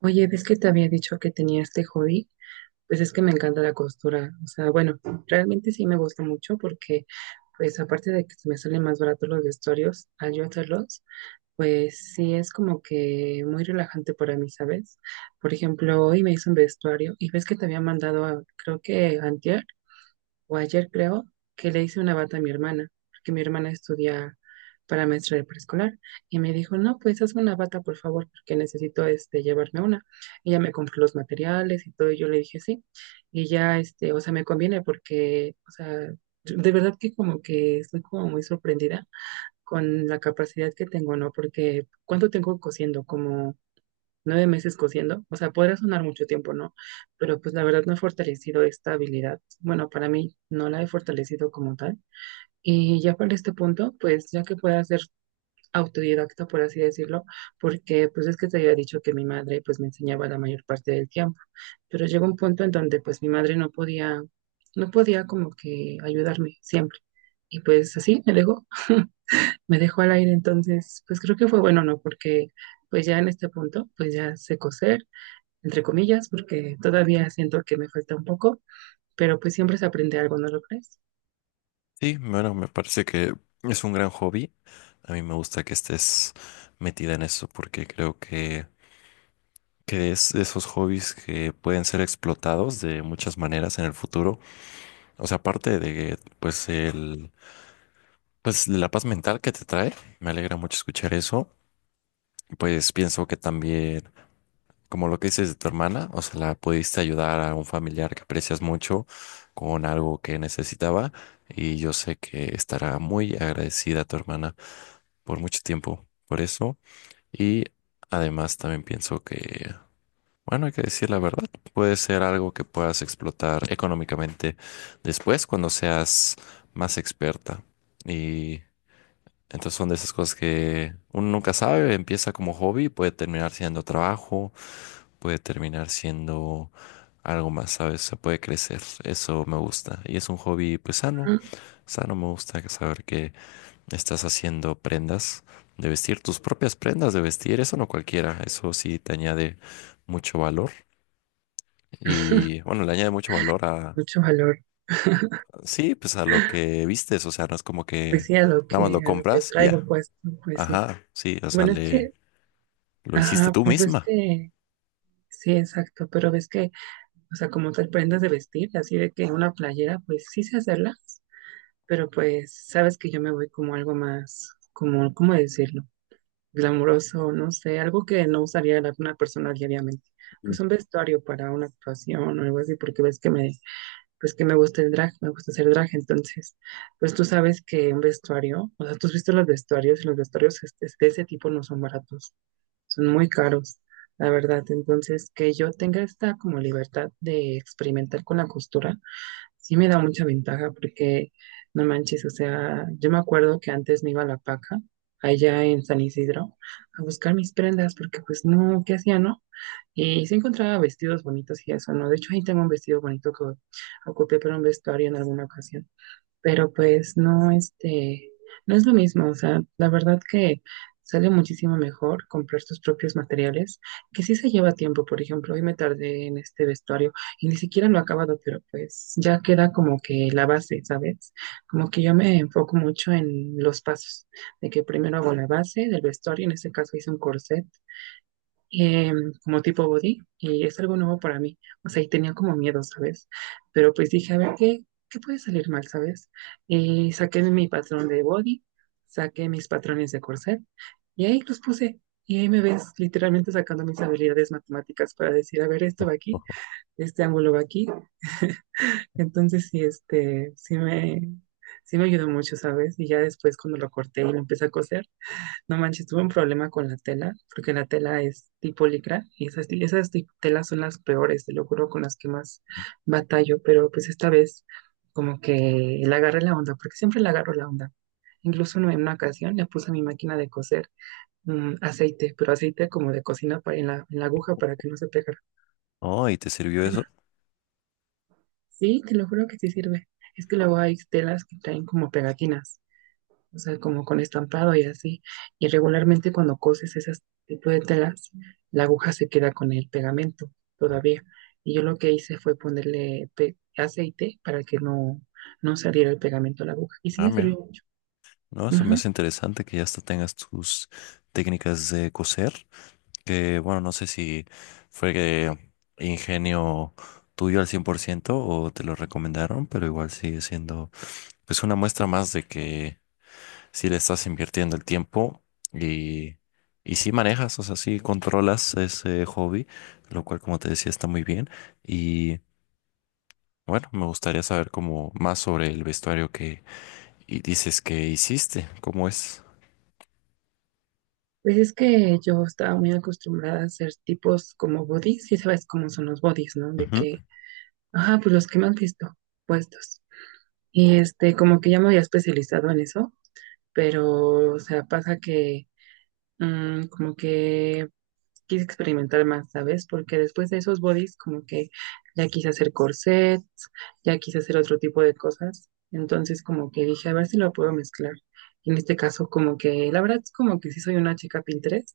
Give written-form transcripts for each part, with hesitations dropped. Oye, ¿ves que te había dicho que tenía este hobby? Pues es que me encanta la costura. Realmente sí me gusta mucho porque, pues aparte de que se me salen más baratos los vestuarios al yo hacerlos, pues sí es como que muy relajante para mí, ¿sabes? Por ejemplo, hoy me hice un vestuario y ves que te había mandado, creo que antier, o ayer creo, que le hice una bata a mi hermana, porque mi hermana estudia para maestra de preescolar, y me dijo, no, pues hazme una bata, por favor, porque necesito llevarme una. Ella me compró los materiales y todo, y yo le dije sí, y ya, me conviene porque, de verdad que como que estoy como muy sorprendida con la capacidad que tengo, ¿no? Porque, ¿cuánto tengo cosiendo? Como 9 meses cosiendo, o sea, podría sonar mucho tiempo, ¿no? Pero pues la verdad no he fortalecido esta habilidad. Bueno, para mí no la he fortalecido como tal. Y ya para este punto, pues ya que pueda ser autodidacta, por así decirlo, porque pues es que te había dicho que mi madre pues me enseñaba la mayor parte del tiempo, pero llegó un punto en donde pues mi madre no podía, como que ayudarme siempre. Y pues así me dejó, me dejó al aire, entonces pues creo que fue bueno, ¿no? Porque pues ya en este punto, pues ya sé coser, entre comillas, porque todavía siento que me falta un poco, pero pues siempre se aprende algo, ¿no lo crees? Sí, bueno, me parece que es un gran hobby. A mí me gusta que estés metida en eso porque creo que es de esos hobbies que pueden ser explotados de muchas maneras en el futuro. O sea, aparte de pues la paz mental que te trae, me alegra mucho escuchar eso. Pues pienso que también, como lo que dices de tu hermana, o sea, la pudiste ayudar a un familiar que aprecias mucho con algo que necesitaba y yo sé que estará muy agradecida a tu hermana por mucho tiempo por eso. Y además también pienso que, bueno, hay que decir la verdad, puede ser algo que puedas explotar económicamente después cuando seas más experta. Y entonces son de esas cosas que uno nunca sabe, empieza como hobby, puede terminar siendo trabajo, puede terminar siendo algo más, ¿sabes? Se puede crecer. Eso me gusta. Y es un hobby, pues sano. Ujú. Sano, me gusta que saber que estás haciendo prendas de vestir, tus propias prendas de vestir, eso no cualquiera, eso sí te añade mucho valor y bueno, le añade mucho valor a, Mucho valor, sí, pues a lo que vistes, o sea, no es como pues que sí, nada más lo a lo que compras y traigo ya, pues, pues sí. ajá, sí, o sea, Bueno, es que, le, lo hiciste ajá, tú pues es misma. que, sí, exacto, pero ves que, o sea, como tal prendas de vestir, así de que una playera, pues sí sé hacerlas, pero pues sabes que yo me voy como algo más, como, ¿cómo decirlo? Glamuroso, no sé, algo que no usaría una persona diariamente. Sí. Pues un vestuario para una actuación o algo así, porque ves que me, pues que me gusta el drag, me gusta hacer drag, entonces, pues tú sabes que un vestuario, o sea, tú has visto los vestuarios y los vestuarios de ese tipo no son baratos, son muy caros, la verdad, entonces que yo tenga esta como libertad de experimentar con la costura, sí me da mucha ventaja porque, no manches, o sea, yo me acuerdo que antes me iba a la paca, allá en San Isidro, a buscar mis prendas, porque pues no, ¿qué hacía, no? Y se encontraba vestidos bonitos y eso, ¿no? De hecho, ahí tengo un vestido bonito que ocupé para un vestuario en alguna ocasión. Pero pues no, no es lo mismo. O sea, la verdad que sale muchísimo mejor comprar tus propios materiales, que sí se lleva tiempo. Por ejemplo, hoy me tardé en este vestuario y ni siquiera lo he acabado, pero pues ya queda como que la base, ¿sabes? Como que yo me enfoco mucho en los pasos, de que primero hago la base del vestuario, en este caso hice un corset eh, como tipo body y es algo nuevo para mí. O sea, y tenía como miedo, ¿sabes? Pero pues dije, a ver, ¿qué puede salir mal, ¿sabes? Y saqué mi patrón de body, saqué mis patrones de corset y ahí los puse. Y ahí me ves literalmente sacando mis habilidades matemáticas para decir, a ver, esto va aquí, este ángulo va aquí. Entonces, sí, sí me ayudó mucho, ¿sabes? Y ya después cuando lo corté y lo empecé a coser, no manches, tuve un problema con la tela, porque la tela es tipo licra y esas, telas son las peores, te lo juro, con las que más batallo, pero pues esta vez como que le agarré la onda, porque siempre le agarro la onda. Incluso en una ocasión le puse a mi máquina de coser aceite, pero aceite como de cocina para, en la aguja para que no se pegara. Oh, ¿y te sirvió eso? Sí, te lo juro que sí sirve. Es que luego hay telas que traen como pegatinas, o sea, como con estampado y así. Y regularmente cuando coses ese tipo de telas, la aguja se queda con el pegamento todavía. Y yo lo que hice fue ponerle aceite para que no, no saliera el pegamento a la aguja. Y sí Ah, me sirvió mira, mucho. no, eso me Ujú. hace interesante que ya hasta tengas tus técnicas de coser. Que bueno, no sé si fue que ingenio tuyo al 100% o te lo recomendaron, pero igual sigue siendo pues una muestra más de que si le estás invirtiendo el tiempo y, y sí manejas, o sea, sí controlas ese hobby, lo cual como te decía está muy bien. Y bueno, me gustaría saber como más sobre el vestuario que dices que hiciste, cómo es. Pues es que yo estaba muy acostumbrada a hacer tipos como bodies, y sabes cómo son los bodies, ¿no? De Ujú, que, ajá, pues los que me han visto puestos. Y este, como que ya me había especializado en eso, pero, o sea, pasa que como que quise experimentar más, ¿sabes? Porque después de esos bodies, como que ya quise hacer corsets, ya quise hacer otro tipo de cosas. Entonces, como que dije, a ver si lo puedo mezclar. Y en este caso, como que, la verdad es como que sí soy una chica Pinterest,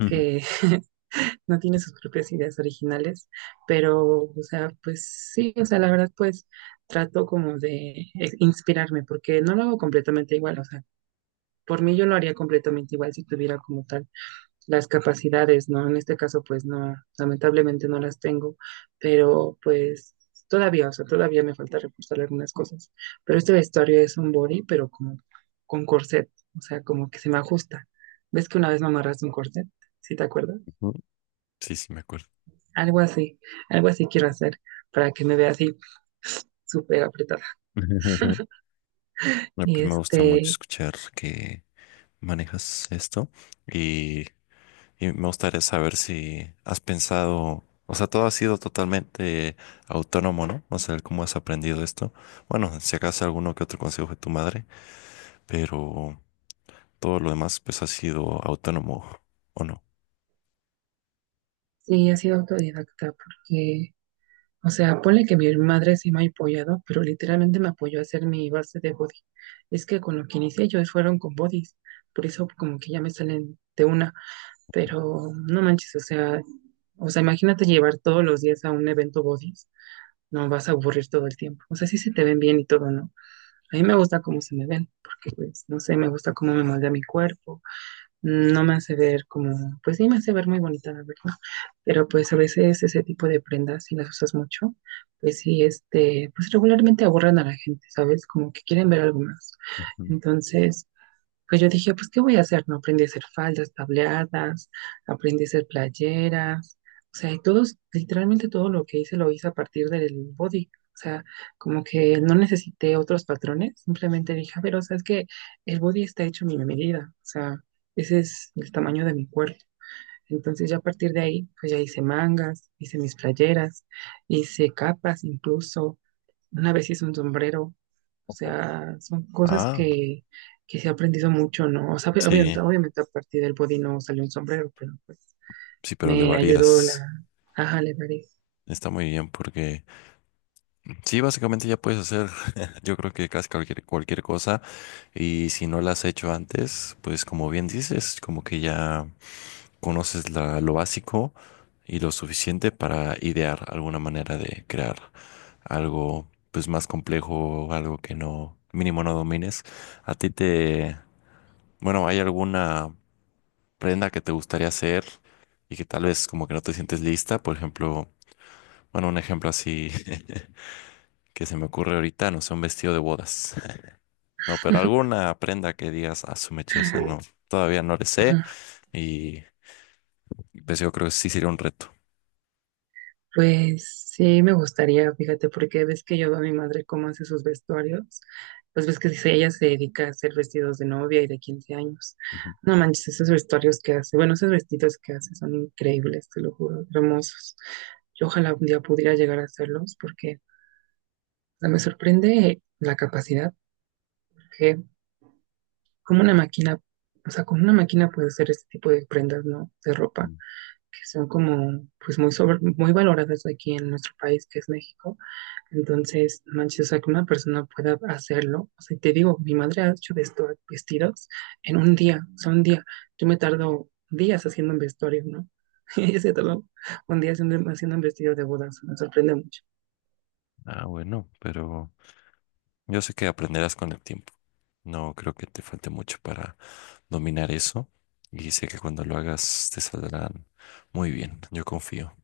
ujú, que no tiene sus propias ideas originales, pero, o sea, pues sí, o sea, la verdad, pues trato como de inspirarme, porque no lo hago completamente igual, o sea, por mí yo lo haría completamente igual si tuviera como tal las capacidades, ¿no? En este caso, pues no, lamentablemente no las tengo, pero pues todavía, o sea, todavía me falta reforzar algunas cosas. Pero este vestuario es un body, pero como con corset, o sea, como que se me ajusta. ¿Ves que una vez me amarraste un corset? ¿Sí te acuerdas? ujú. Sí, sí, me acuerdo. Algo así, algo así quiero hacer para que me vea así súper apretada. No. Y Pues me gusta mucho este, escuchar que manejas esto y, y me gustaría saber si has pensado, o sea, todo ha sido totalmente autónomo, ¿no? O sea, cómo has aprendido esto. Bueno, si acaso alguno que otro consejo de tu madre, pero todo lo demás pues ha sido autónomo, ¿o no? sí, he sido autodidacta porque, o sea, ponle que mi madre sí me ha apoyado, pero literalmente me apoyó a hacer mi base de body. Es que con lo que inicié yo fueron con bodies, por eso como que ya me salen de una, pero no manches, o sea, imagínate llevar todos los días a un evento bodies, no vas a aburrir todo el tiempo. O sea, sí se te ven bien y todo, ¿no? A mí me gusta cómo se me ven, porque pues, no sé, me gusta cómo me moldea mi cuerpo, no me hace ver como, pues sí me hace ver muy bonita, la verdad, pero pues a veces ese tipo de prendas, si las usas mucho, pues sí, pues regularmente aburren a la gente, ¿sabes? Como que quieren ver algo más. Ujú. Entonces, pues yo dije, pues, ¿qué voy a hacer? No aprendí a hacer faldas, tableadas, aprendí a hacer playeras. O sea, y todos, literalmente todo lo que hice lo hice a partir del body. O sea, como que no necesité otros patrones. Simplemente dije, a ver, o sea, es que el body está hecho a mi medida. O sea, ese es el tamaño de mi cuerpo. Entonces, ya a partir de ahí, pues ya hice mangas, hice mis playeras, hice capas, incluso una vez hice un sombrero, o sea, son cosas Ah, que se ha aprendido mucho, ¿no? O sea, obviamente, sí, obviamente a partir del body no salió un sombrero, pero pues sí, pero le me ayudó varías. ajá, le daré. Está muy bien porque sí, básicamente ya puedes hacer, yo creo que casi cualquier cosa y si no la has hecho antes, pues como bien dices, como que ya conoces la- lo básico y lo suficiente para idear alguna manera de crear algo pues más complejo, algo que no, mínimo no domines. A ti te, bueno, ¿hay alguna prenda que te gustaría hacer y que tal vez como que no te sientes lista? Por ejemplo, bueno, un ejemplo así que se me ocurre ahorita, no sé, un vestido de bodas. No, pero alguna prenda que digas, a su mecheza, no, todavía no le sé. Ajá. Y pues yo creo que sí sería un reto. Pues sí, me gustaría, fíjate, porque ves que yo veo a mi madre cómo hace sus vestuarios, pues ves que dice, ella se dedica a hacer vestidos de novia y de 15 años. Ujú. No manches, esos vestuarios que hace, bueno, esos vestidos que hace son increíbles, te lo juro, hermosos. Yo ojalá un día pudiera llegar a hacerlos, porque, o sea, me sorprende la capacidad que como una máquina, o sea, con una máquina puede hacer este tipo de prendas, ¿no? De ropa, que son como, pues muy sobre, muy valoradas aquí en nuestro país, que es México. Entonces, no manches, o sea, que una persona pueda hacerlo. O sea, te digo, mi madre ha hecho vestidos en un día, o sea, un día. Yo me tardo días haciendo un vestuario, ¿no? Ella se tardó un día haciendo, haciendo un vestido de bodas, me sorprende mucho. Ah, bueno, pero yo sé que aprenderás con el tiempo. No creo que te falte mucho para dominar eso. Y sé que cuando lo hagas te saldrán muy bien. Yo confío.